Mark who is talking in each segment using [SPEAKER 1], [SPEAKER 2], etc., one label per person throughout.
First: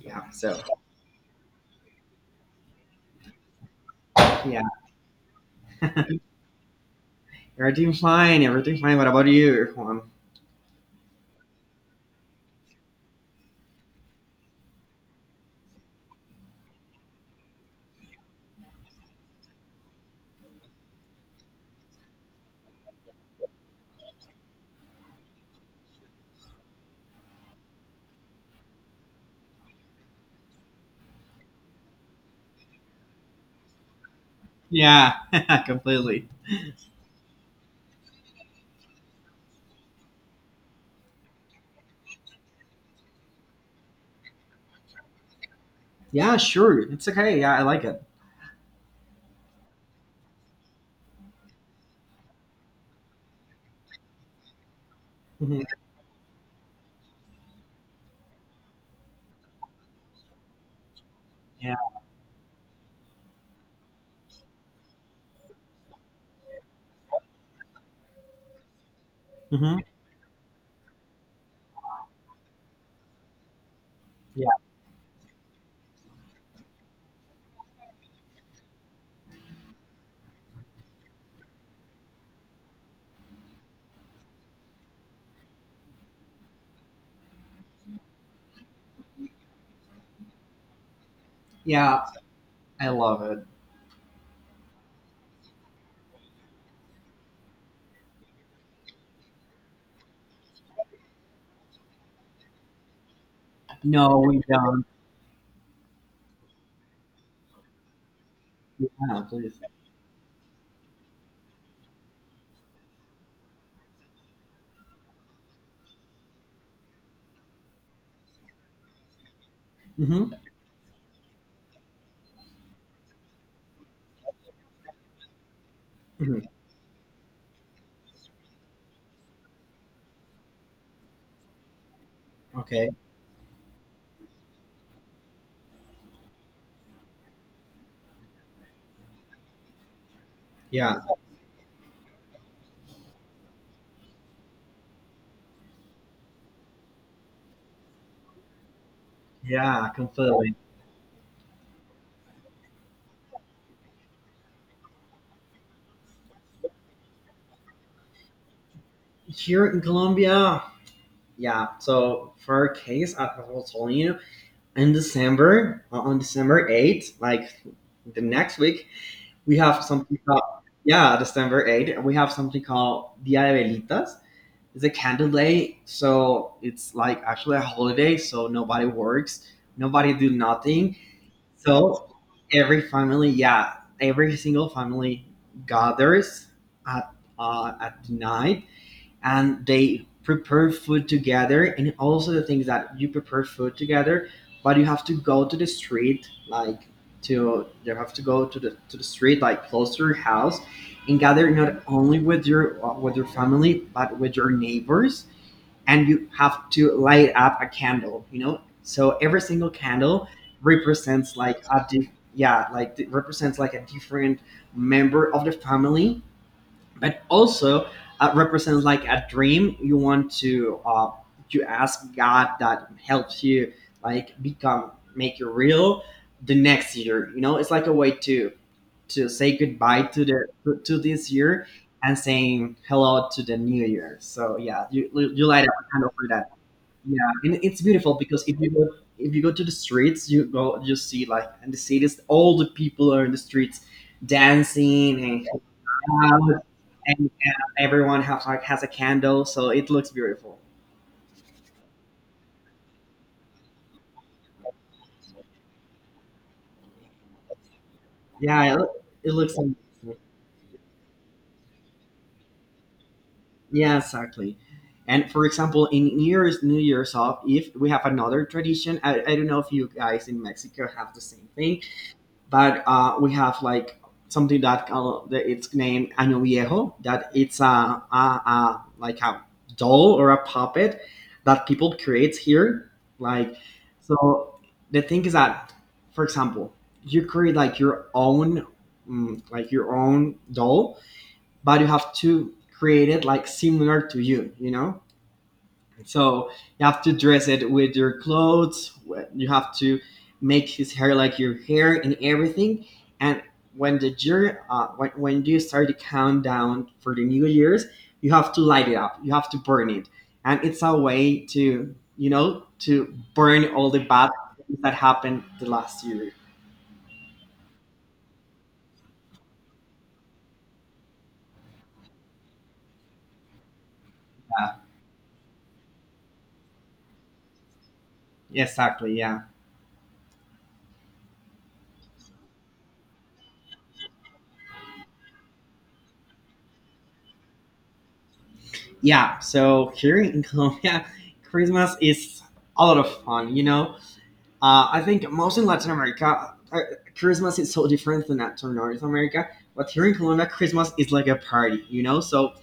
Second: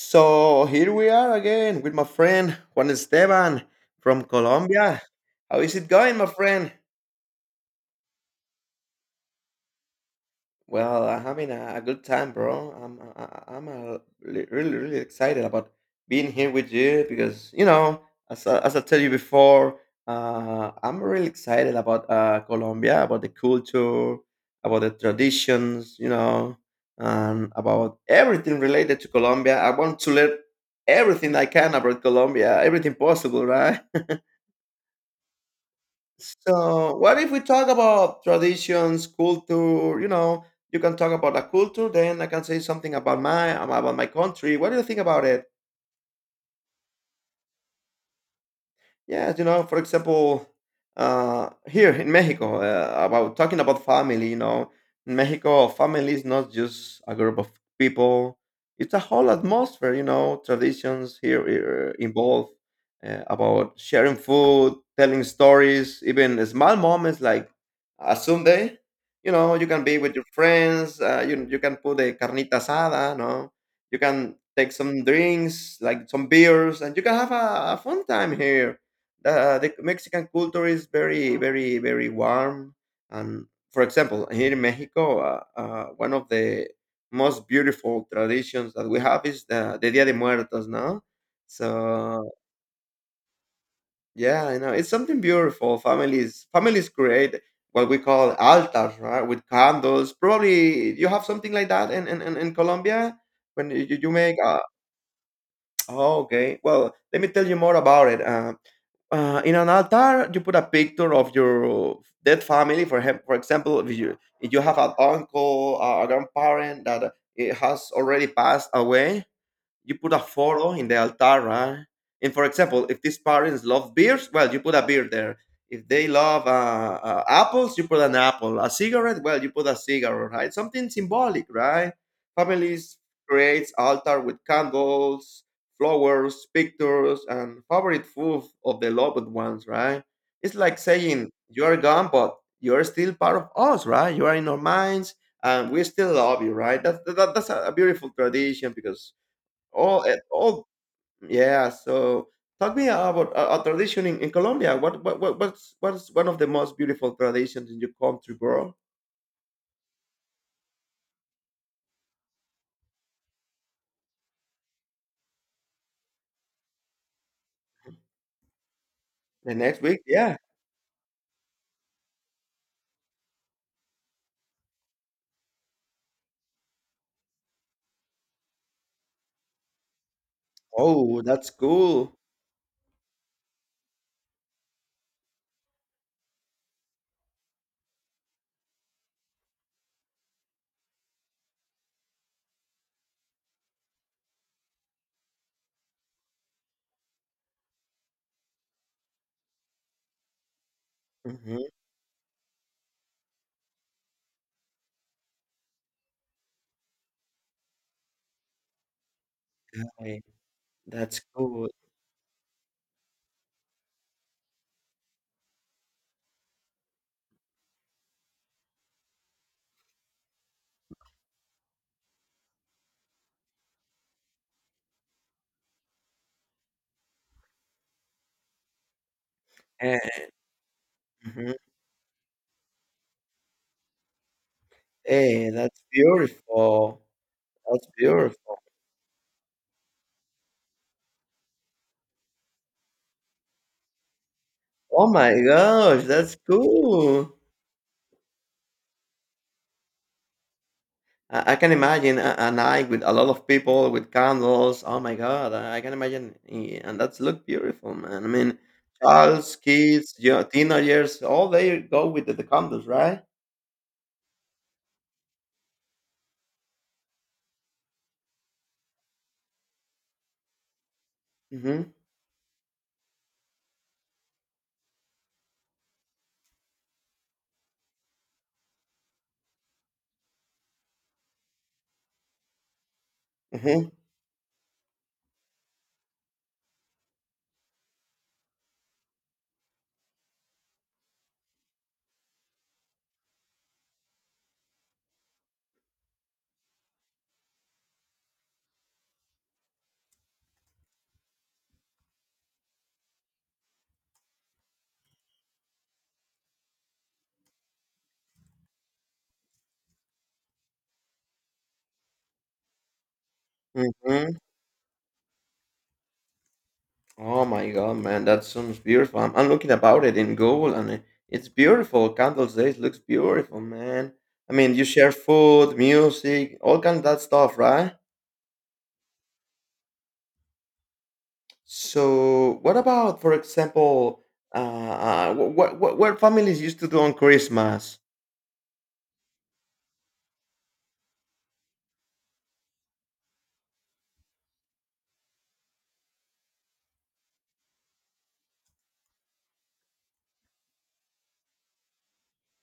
[SPEAKER 1] Yeah. So
[SPEAKER 2] here we are again with my friend Juan Esteban from
[SPEAKER 1] yeah,
[SPEAKER 2] Colombia. How is it going, my friend?
[SPEAKER 1] we're doing fine. We're doing fine. What about you, Juan?
[SPEAKER 2] Well, I'm having a good time, bro. I'm really excited about being here with you because as I tell you before, I'm really excited about Colombia, about the culture, about the traditions, and about everything related to Colombia. I want to learn everything I can about Colombia, everything possible, right?
[SPEAKER 1] Yeah, completely.
[SPEAKER 2] So, what if we talk about traditions, culture? You know, you can talk about the culture, then I can say something about my country. What do you think about it?
[SPEAKER 1] Yeah, sure. It's okay. Yeah, I like it.
[SPEAKER 2] Yes, for example, here in Mexico, about talking about family, in
[SPEAKER 1] Mhm.
[SPEAKER 2] Mexico, family is not just a group of people; it's a whole atmosphere. You know, traditions
[SPEAKER 1] Yeah.
[SPEAKER 2] here involve about sharing food, telling stories, even small moments like a Sunday. You know, you
[SPEAKER 1] Mhm.
[SPEAKER 2] can be with your friends. You can put a carnita asada. No, you can
[SPEAKER 1] Yeah.
[SPEAKER 2] take some drinks like some beers, and you can have a fun time here. The Mexican culture is very, very, very warm. And for example, here in Mexico, one of the most beautiful traditions that we have is the Dia de Muertos, no?
[SPEAKER 1] Yeah,
[SPEAKER 2] So
[SPEAKER 1] I love it.
[SPEAKER 2] yeah, it's something beautiful. Families create what we call altars, right? With candles. Probably you have something like that in Colombia when you
[SPEAKER 1] No,
[SPEAKER 2] make.
[SPEAKER 1] we don't.
[SPEAKER 2] Oh, okay. Well, let me tell you more about it.
[SPEAKER 1] Yeah,
[SPEAKER 2] In
[SPEAKER 1] please.
[SPEAKER 2] an altar you put a picture of your dead family for him, for example, if you have an uncle, a grandparent that it has already passed away, you put a
[SPEAKER 1] Mhm.
[SPEAKER 2] photo in the altar, right? And for example, if these parents love beers, well, you put a beer there. If they
[SPEAKER 1] Mhm.
[SPEAKER 2] love apples, you put an apple. A cigarette, well, you put a cigarette, right? Something symbolic, right?
[SPEAKER 1] Okay.
[SPEAKER 2] Families creates altar with candles, flowers, pictures, and favorite food of the loved ones, right? It's like
[SPEAKER 1] Yeah.
[SPEAKER 2] saying you are gone, but you are still part of us, right? You are in our minds, and we still love you, right? That's a beautiful tradition because.
[SPEAKER 1] Yeah,
[SPEAKER 2] Oh,
[SPEAKER 1] completely.
[SPEAKER 2] oh, yeah. So talk me about a tradition in Colombia. What's one of the most beautiful traditions in your country, bro?
[SPEAKER 1] Here in Colombia. Yeah. So for our case, I was telling you in December, on December 8th, like the next week.
[SPEAKER 2] The
[SPEAKER 1] We
[SPEAKER 2] next
[SPEAKER 1] have
[SPEAKER 2] week,
[SPEAKER 1] something
[SPEAKER 2] yeah.
[SPEAKER 1] called, yeah, December 8th. We have something called Dia de Velitas. It's a candle day, so it's like actually a holiday, so nobody works, nobody do nothing.
[SPEAKER 2] Oh, that's cool.
[SPEAKER 1] So every family, yeah, every single family gathers at at night, and they prepare food together. And also the things that you prepare food together, but you have to go to the street, like to you have to go to the street like close to your house, and gather
[SPEAKER 2] Hmm.
[SPEAKER 1] not only with your family but with your neighbors. And you have to light up a candle, so every single candle
[SPEAKER 2] That's
[SPEAKER 1] represents like
[SPEAKER 2] cool.
[SPEAKER 1] a di- yeah like it represents like a different member of the family. But also, represents like a dream you want to, you ask God that helps you, like, become, make you real the next year. You know, it's like a way to say goodbye
[SPEAKER 2] Eh,
[SPEAKER 1] to this
[SPEAKER 2] mhm.
[SPEAKER 1] year and saying hello to the new year. So yeah, you
[SPEAKER 2] Hey,
[SPEAKER 1] light up
[SPEAKER 2] that's
[SPEAKER 1] kind of for that.
[SPEAKER 2] beautiful.
[SPEAKER 1] Yeah, and it's
[SPEAKER 2] That's
[SPEAKER 1] beautiful because if
[SPEAKER 2] beautiful.
[SPEAKER 1] you go, to the streets, you go, you see, like, in the cities, all the people are in the streets
[SPEAKER 2] Oh
[SPEAKER 1] dancing
[SPEAKER 2] my
[SPEAKER 1] and
[SPEAKER 2] gosh, that's
[SPEAKER 1] house, and
[SPEAKER 2] cool.
[SPEAKER 1] everyone have like has a candle, so it looks beautiful.
[SPEAKER 2] I can imagine a night with a lot of people with candles. Oh my God, I can imagine, and that's look beautiful, man. I mean,
[SPEAKER 1] Yeah, it looks.
[SPEAKER 2] child's
[SPEAKER 1] Amazing.
[SPEAKER 2] kids, yeah, teenagers, all they go with the candles, right?
[SPEAKER 1] Yeah, exactly. And for example, in New Year's, if we have another tradition, I don't know if you guys in Mexico have the same thing,
[SPEAKER 2] Mm-hmm.
[SPEAKER 1] but we have like something that, it's named Año Viejo, that it's a doll or a puppet that people create here. Like,
[SPEAKER 2] Mm-hmm.
[SPEAKER 1] so the thing is that, for example, you create like your own, like your own doll, but you have to create it like similar to you, you know? So you have to dress it with your clothes. You have to make his hair like your hair and everything. And when you start the countdown for the New Year's, you have to light it up. You have to burn it, and it's a way to, to burn all the bad
[SPEAKER 2] Mm-hmm.
[SPEAKER 1] things that happened the last year.
[SPEAKER 2] Oh my God, man, that sounds beautiful. I'm looking about it in Google, and it's beautiful. Candles Days looks beautiful, man. I mean, you share food, music, all kind of that stuff, right?
[SPEAKER 1] Exactly. Yeah.
[SPEAKER 2] So, what about, for example, what families used to do on Christmas?
[SPEAKER 1] Yeah. So here in Colombia, Christmas is a lot of fun. I think most in Latin America, Christmas is so different than to North America. But here in Colombia, Christmas is like a party. So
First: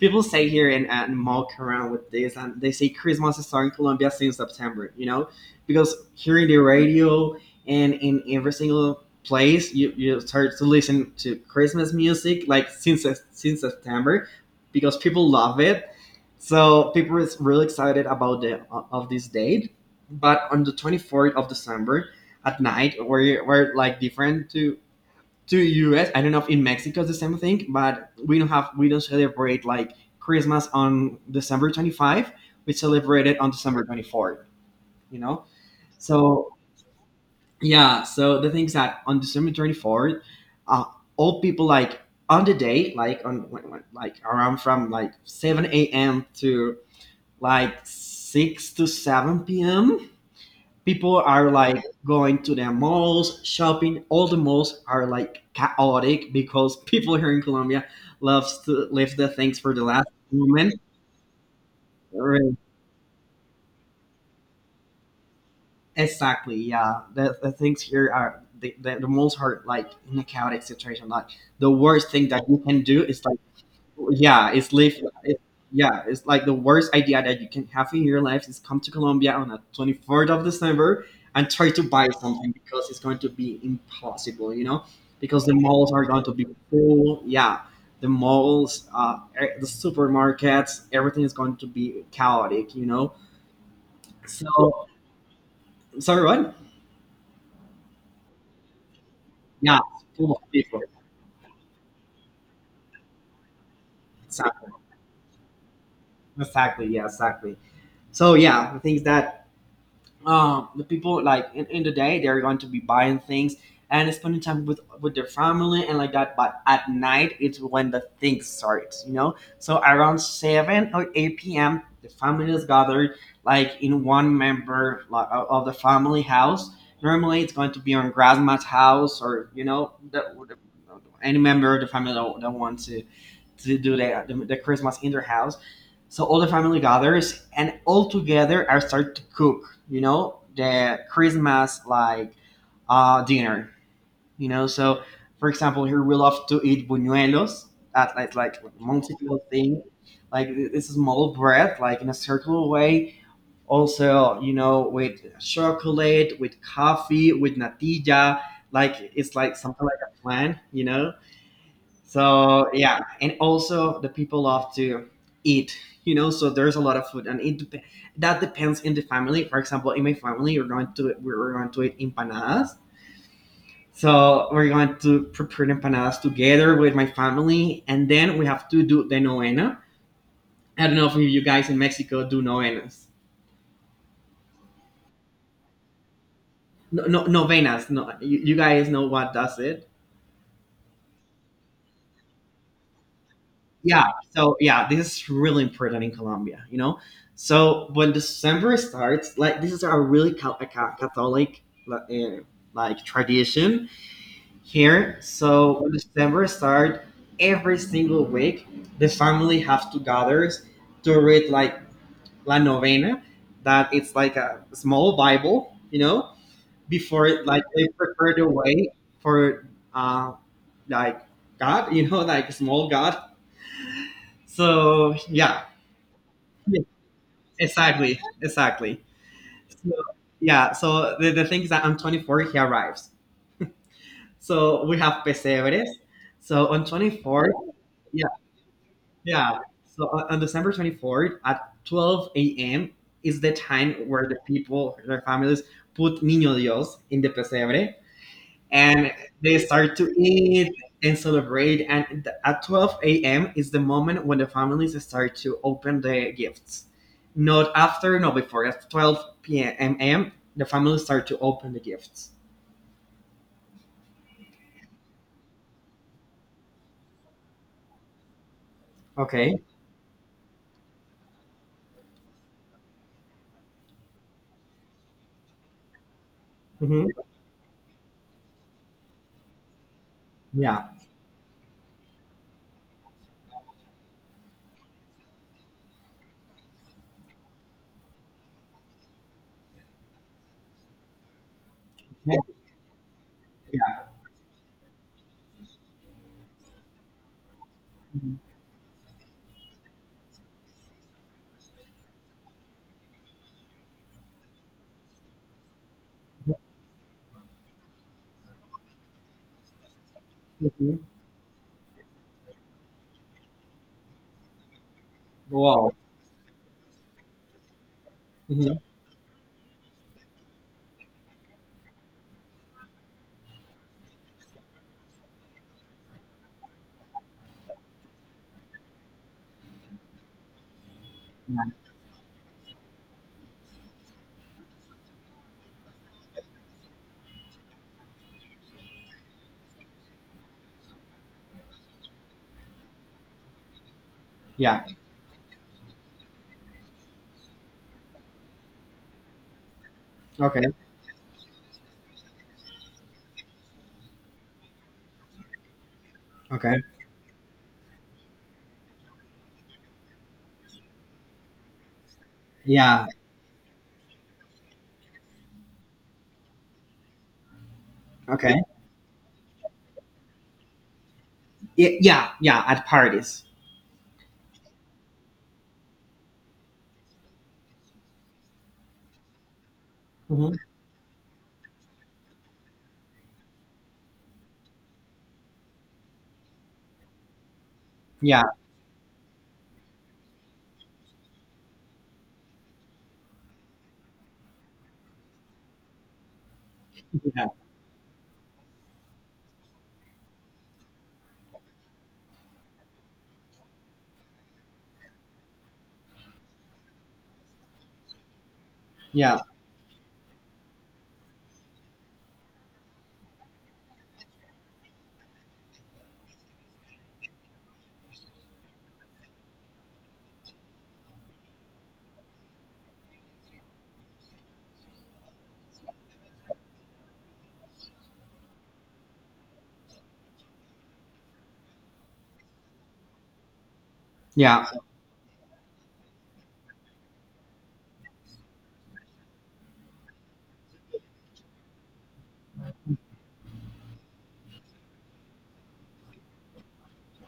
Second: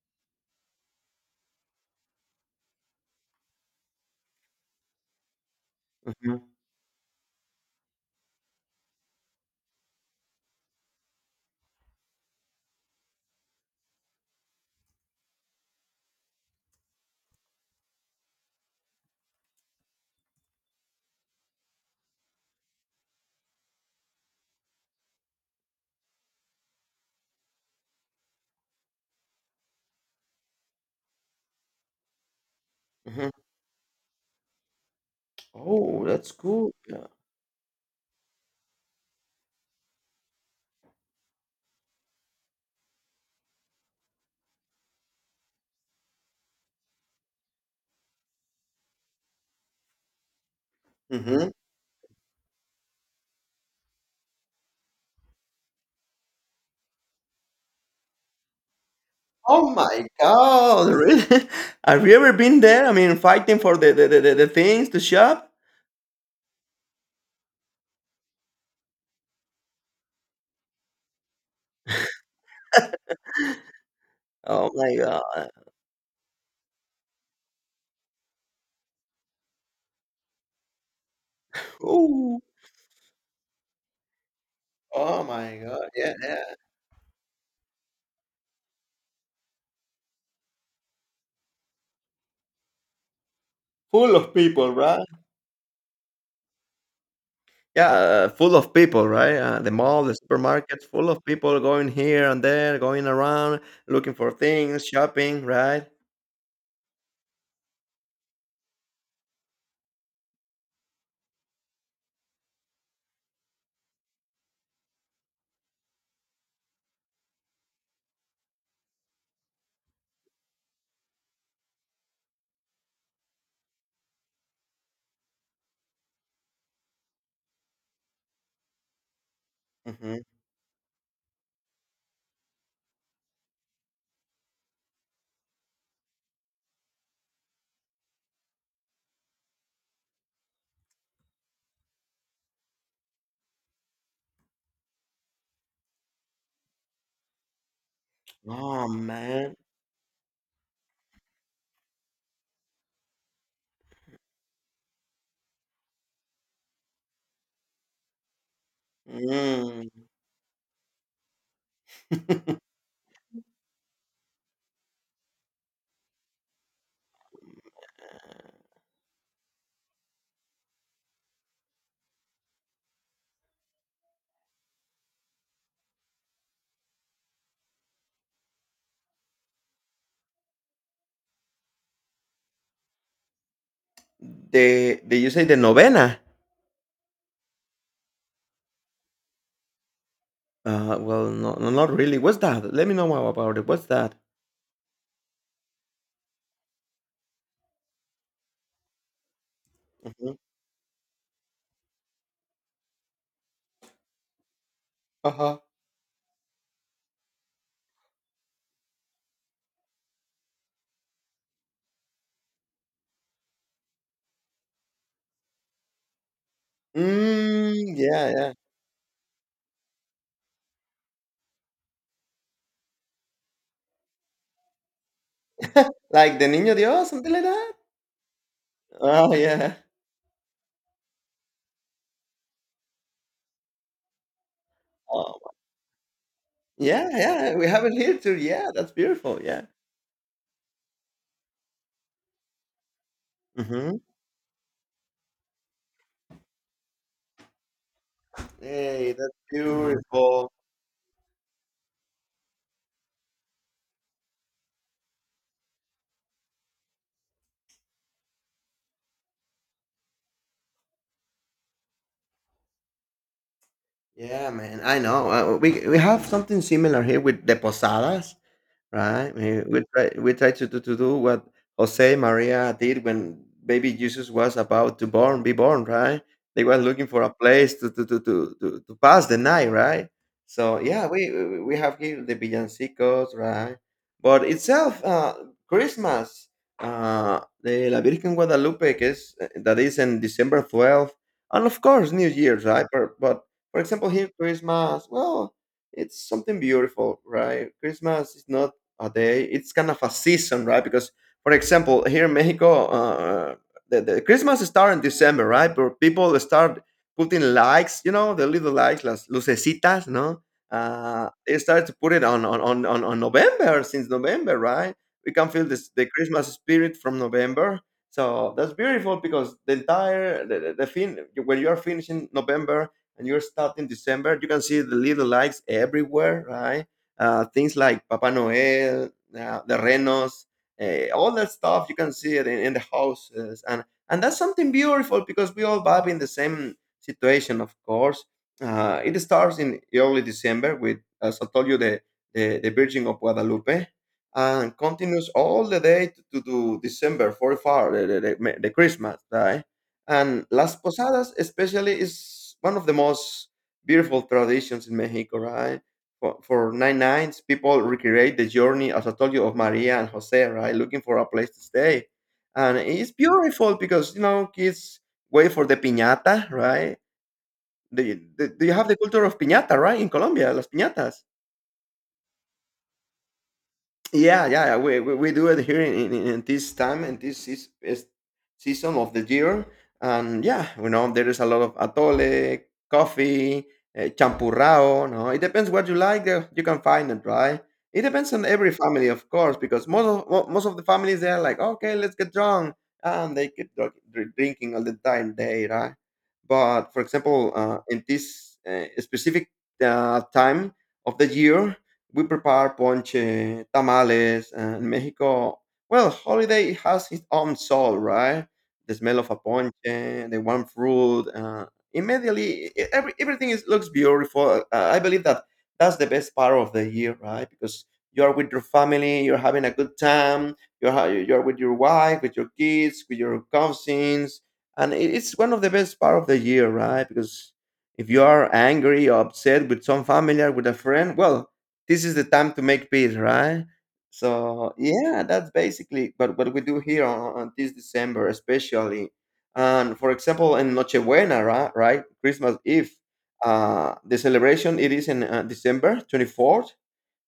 [SPEAKER 1] people say here, and mock around with this, and they say Christmas is in Colombia since September because here
[SPEAKER 2] Mhm,
[SPEAKER 1] in the radio and in every single place, you start to listen to Christmas music like since September, because people love it. So people is really excited about the of this date. But on the 24th of December at night, we're like different to US. I don't know if in Mexico it's the same thing, but we don't celebrate like Christmas on December 25th. We celebrate
[SPEAKER 2] mhm.
[SPEAKER 1] it on December 24th. You know,
[SPEAKER 2] Oh, that's
[SPEAKER 1] so
[SPEAKER 2] cool. Yeah.
[SPEAKER 1] yeah. So the things that on December 24th, uh, all people, like, on the day, like, on like around from like 7 a.m. to like 6 to 7 p.m, people are
[SPEAKER 2] Mhm.
[SPEAKER 1] like going to the malls shopping. All the malls are like chaotic because people here in Colombia loves to leave the things
[SPEAKER 2] Oh
[SPEAKER 1] for the
[SPEAKER 2] my
[SPEAKER 1] last moment.
[SPEAKER 2] God, really? Have you ever
[SPEAKER 1] Right.
[SPEAKER 2] been there? I mean, fighting for the things to shop?
[SPEAKER 1] Exactly. Yeah, the things here are the malls are like in a chaotic situation, like the worst thing that you can do is like, yeah,
[SPEAKER 2] Oh
[SPEAKER 1] it's
[SPEAKER 2] my
[SPEAKER 1] live. It,
[SPEAKER 2] God.
[SPEAKER 1] yeah, it's like the worst idea that you can have in your life is come to Colombia on the 24th of December and try to buy
[SPEAKER 2] Ooh.
[SPEAKER 1] something because it's going to be impossible.
[SPEAKER 2] Oh
[SPEAKER 1] Because the
[SPEAKER 2] my God.
[SPEAKER 1] malls are
[SPEAKER 2] Yeah,
[SPEAKER 1] going to be
[SPEAKER 2] yeah.
[SPEAKER 1] full. Yeah, the malls, the supermarkets, everything is going to be chaotic.
[SPEAKER 2] Full of people,
[SPEAKER 1] So
[SPEAKER 2] right?
[SPEAKER 1] sorry, what?
[SPEAKER 2] Yeah, full of people, right? The
[SPEAKER 1] Yeah,
[SPEAKER 2] mall, the
[SPEAKER 1] full of people.
[SPEAKER 2] supermarkets, full of people going here and there, going around, looking for
[SPEAKER 1] Exactly.
[SPEAKER 2] things, shopping, right?
[SPEAKER 1] Exactly. Yeah. Exactly. So yeah, the things that, the people, like, in the day, they're going to be buying things and spending time with their family and like that. But at night, it's when the things start. So around 7 or 8 p.m, the family is gathered, like, in one member, like, of the family house, normally it's going to be on grandma's house. Or
[SPEAKER 2] Mhm.
[SPEAKER 1] the- any member of the family that wants to do the Christmas in their house. So all the family gathers, and all together I start to cook, the Christmas like dinner. So for example, here we love to eat buñuelos, at like
[SPEAKER 2] Oh,
[SPEAKER 1] Monticello
[SPEAKER 2] man.
[SPEAKER 1] thing, like it's a small bread, like in a circular way. Also, with chocolate, with coffee, with natilla, like it's like something
[SPEAKER 2] Mm.
[SPEAKER 1] like a plan. So yeah, and also the people love to eat. So there's a lot of food, and that depends in the family. For example, in my family, we're going to eat empanadas. So we're going to prepare empanadas together with my family, and then we have to do the novena. I don't know if you guys in Mexico do novenas.
[SPEAKER 2] The Did you say the novena?
[SPEAKER 1] No, no novenas. No, you guys know what does it?
[SPEAKER 2] Well, no, no, not really. What's that? Let me know more about it. What's
[SPEAKER 1] Yeah.
[SPEAKER 2] that?
[SPEAKER 1] So yeah, this is really important in Colombia. When December starts, like, this is a really
[SPEAKER 2] Mhm.
[SPEAKER 1] Catholic like tradition here.
[SPEAKER 2] Uh-huh.
[SPEAKER 1] So when December starts, every single week the family have to gather to read, like, La Novena, that it's like a small Bible. Before, like, they
[SPEAKER 2] Mm, yeah,
[SPEAKER 1] prepare the
[SPEAKER 2] yeah.
[SPEAKER 1] way for uh like God. Like small God. So yeah.
[SPEAKER 2] Like the Niño
[SPEAKER 1] Yes,
[SPEAKER 2] Dios, something like that?
[SPEAKER 1] exactly, exactly.
[SPEAKER 2] Oh, yeah.
[SPEAKER 1] So yeah, so the thing is that on 24 he arrives. So we have
[SPEAKER 2] Oh,
[SPEAKER 1] pesebres. So on
[SPEAKER 2] yeah,
[SPEAKER 1] 24th,
[SPEAKER 2] yeah. We have it here
[SPEAKER 1] yeah,
[SPEAKER 2] too. Yeah, that's beautiful.
[SPEAKER 1] yeah.
[SPEAKER 2] Yeah.
[SPEAKER 1] So on December 24th at 12 a.m. is the time
[SPEAKER 2] Mm-hmm.
[SPEAKER 1] where the people, their families, put Niño Dios in the pesebre, and
[SPEAKER 2] Hey, that's
[SPEAKER 1] they start to
[SPEAKER 2] beautiful.
[SPEAKER 1] eat and celebrate. And at 12 a.m is the moment when the families start to open the gifts, not after, no, before, at 12 p.m.m. the families start to open the gifts.
[SPEAKER 2] Yeah, man. I know. We have something similar here with the posadas. Right?
[SPEAKER 1] Okay.
[SPEAKER 2] We try to do what Jose Maria did when baby Jesus was about to born be born, right? They were
[SPEAKER 1] Hmm.
[SPEAKER 2] looking for a place to pass the night, right? So
[SPEAKER 1] Yeah,
[SPEAKER 2] yeah, we have here the villancicos, right? But itself, Christmas, the La Virgen Guadalupe, que is that is in December 12th, and of course New
[SPEAKER 1] yeah,
[SPEAKER 2] Year's, right? But for example, here Christmas, well, it's something beautiful, right? Christmas
[SPEAKER 1] yeah.
[SPEAKER 2] is not a day. It's kind of a season, right? Because, for example, here in Mexico, the Christmas start in December, right? But people start putting likes, the little likes, las lucecitas, no?
[SPEAKER 1] Mhm.
[SPEAKER 2] They started to put it on November, since November, right? We can feel this,
[SPEAKER 1] Wow.
[SPEAKER 2] the Christmas spirit from November. So that's
[SPEAKER 1] Mhm.
[SPEAKER 2] beautiful because the entire the fin when you are finishing November and you're starting December, you can see the little likes everywhere, right? Things like Papa Noel, the Renos, all that
[SPEAKER 1] Yeah.
[SPEAKER 2] stuff. You can see it in the houses, and that's something beautiful because we all vibe in the same situation, of course. It starts in early December with, as I told you, the Virgin of Guadalupe, and
[SPEAKER 1] Yeah.
[SPEAKER 2] continues all the day to December 44, the Christmas, right? And
[SPEAKER 1] Okay.
[SPEAKER 2] Las Posadas, especially, is one of the most beautiful traditions in Mexico, right? For
[SPEAKER 1] Okay.
[SPEAKER 2] Nine Nines, people recreate the journey, as I told you, of Maria and Jose, right? Looking for a place to stay. And
[SPEAKER 1] Yeah.
[SPEAKER 2] it's beautiful because, kids wait for the piñata, right? Do you,
[SPEAKER 1] Okay.
[SPEAKER 2] do you have the culture of piñata, right? In Colombia, las piñatas.
[SPEAKER 1] Yeah, yeah, at parties.
[SPEAKER 2] Yeah, yeah, yeah, we do it here in this time, and this is season of the year. And
[SPEAKER 1] Mhm.
[SPEAKER 2] yeah, there is a lot of atole, coffee, champurrao. No, it depends what you like. You can find it, right? It depends
[SPEAKER 1] Yeah,
[SPEAKER 2] on every family, of course, because most of the families they are like, okay, let's get drunk, and they keep drinking all the entire day, right? But for
[SPEAKER 1] yeah,
[SPEAKER 2] example, in this specific time of the year, we prepare ponche, tamales, and Mexico. Well, holiday has its own soul, right? The smell of a
[SPEAKER 1] yeah,
[SPEAKER 2] ponche, the warm fruit. Immediately, everything looks beautiful. I believe that that's the best part of the year, right? Because you are with your family, you're having a good time, you're with your wife, with your kids, with your cousins, and it's one of the best part of the year, right? Because if you are angry or upset with some family or with a friend, well, this is the time to make peace, right?
[SPEAKER 1] yeah.
[SPEAKER 2] So yeah, that's basically but what we do here on this December, especially. And for example, in Nochebuena, right, right, Christmas Eve, the celebration it is in December 24th,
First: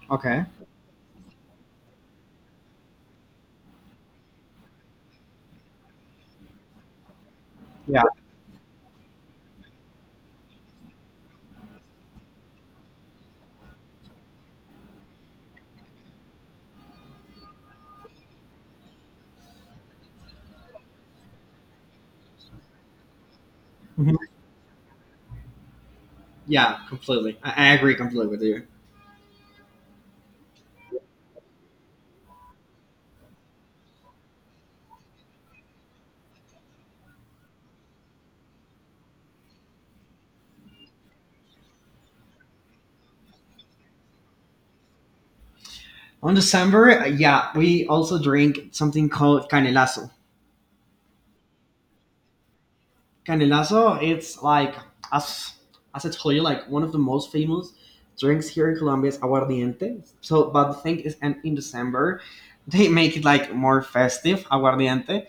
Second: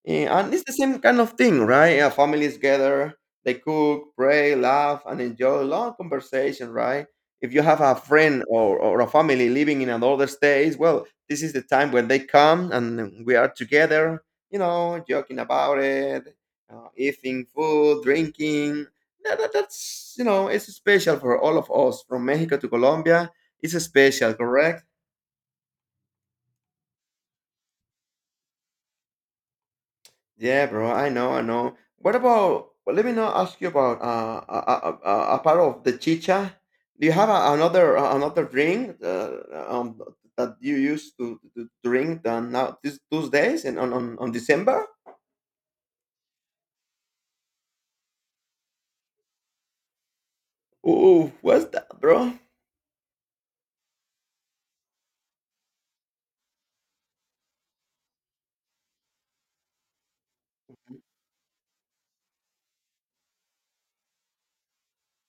[SPEAKER 2] yeah,
[SPEAKER 1] Okay.
[SPEAKER 2] and it's the same kind of thing, right? Yeah, families gather, they cook, pray, laugh, and enjoy long conversation, right? If you have a
[SPEAKER 1] Yeah.
[SPEAKER 2] friend or a family living in another state, well, this is the time when they come and we are together, joking about it, eating food, drinking. It's special for all of us from Mexico to Colombia. It's special, correct?
[SPEAKER 1] Yeah, completely. I agree completely with you.
[SPEAKER 2] Yeah, bro. I know. What about, well, let me now ask you about a part of the chicha. Do you have another another drink um, that you used to drink now these those days and on December?
[SPEAKER 1] On December, yeah, we also drink something called canelazo.
[SPEAKER 2] Oh, what's that, bro?
[SPEAKER 1] Canelazo, it's like, as, as I told you, like one of the most famous drinks here in Colombia is aguardiente. So, but the thing is, and in December, they make it like more festive, aguardiente.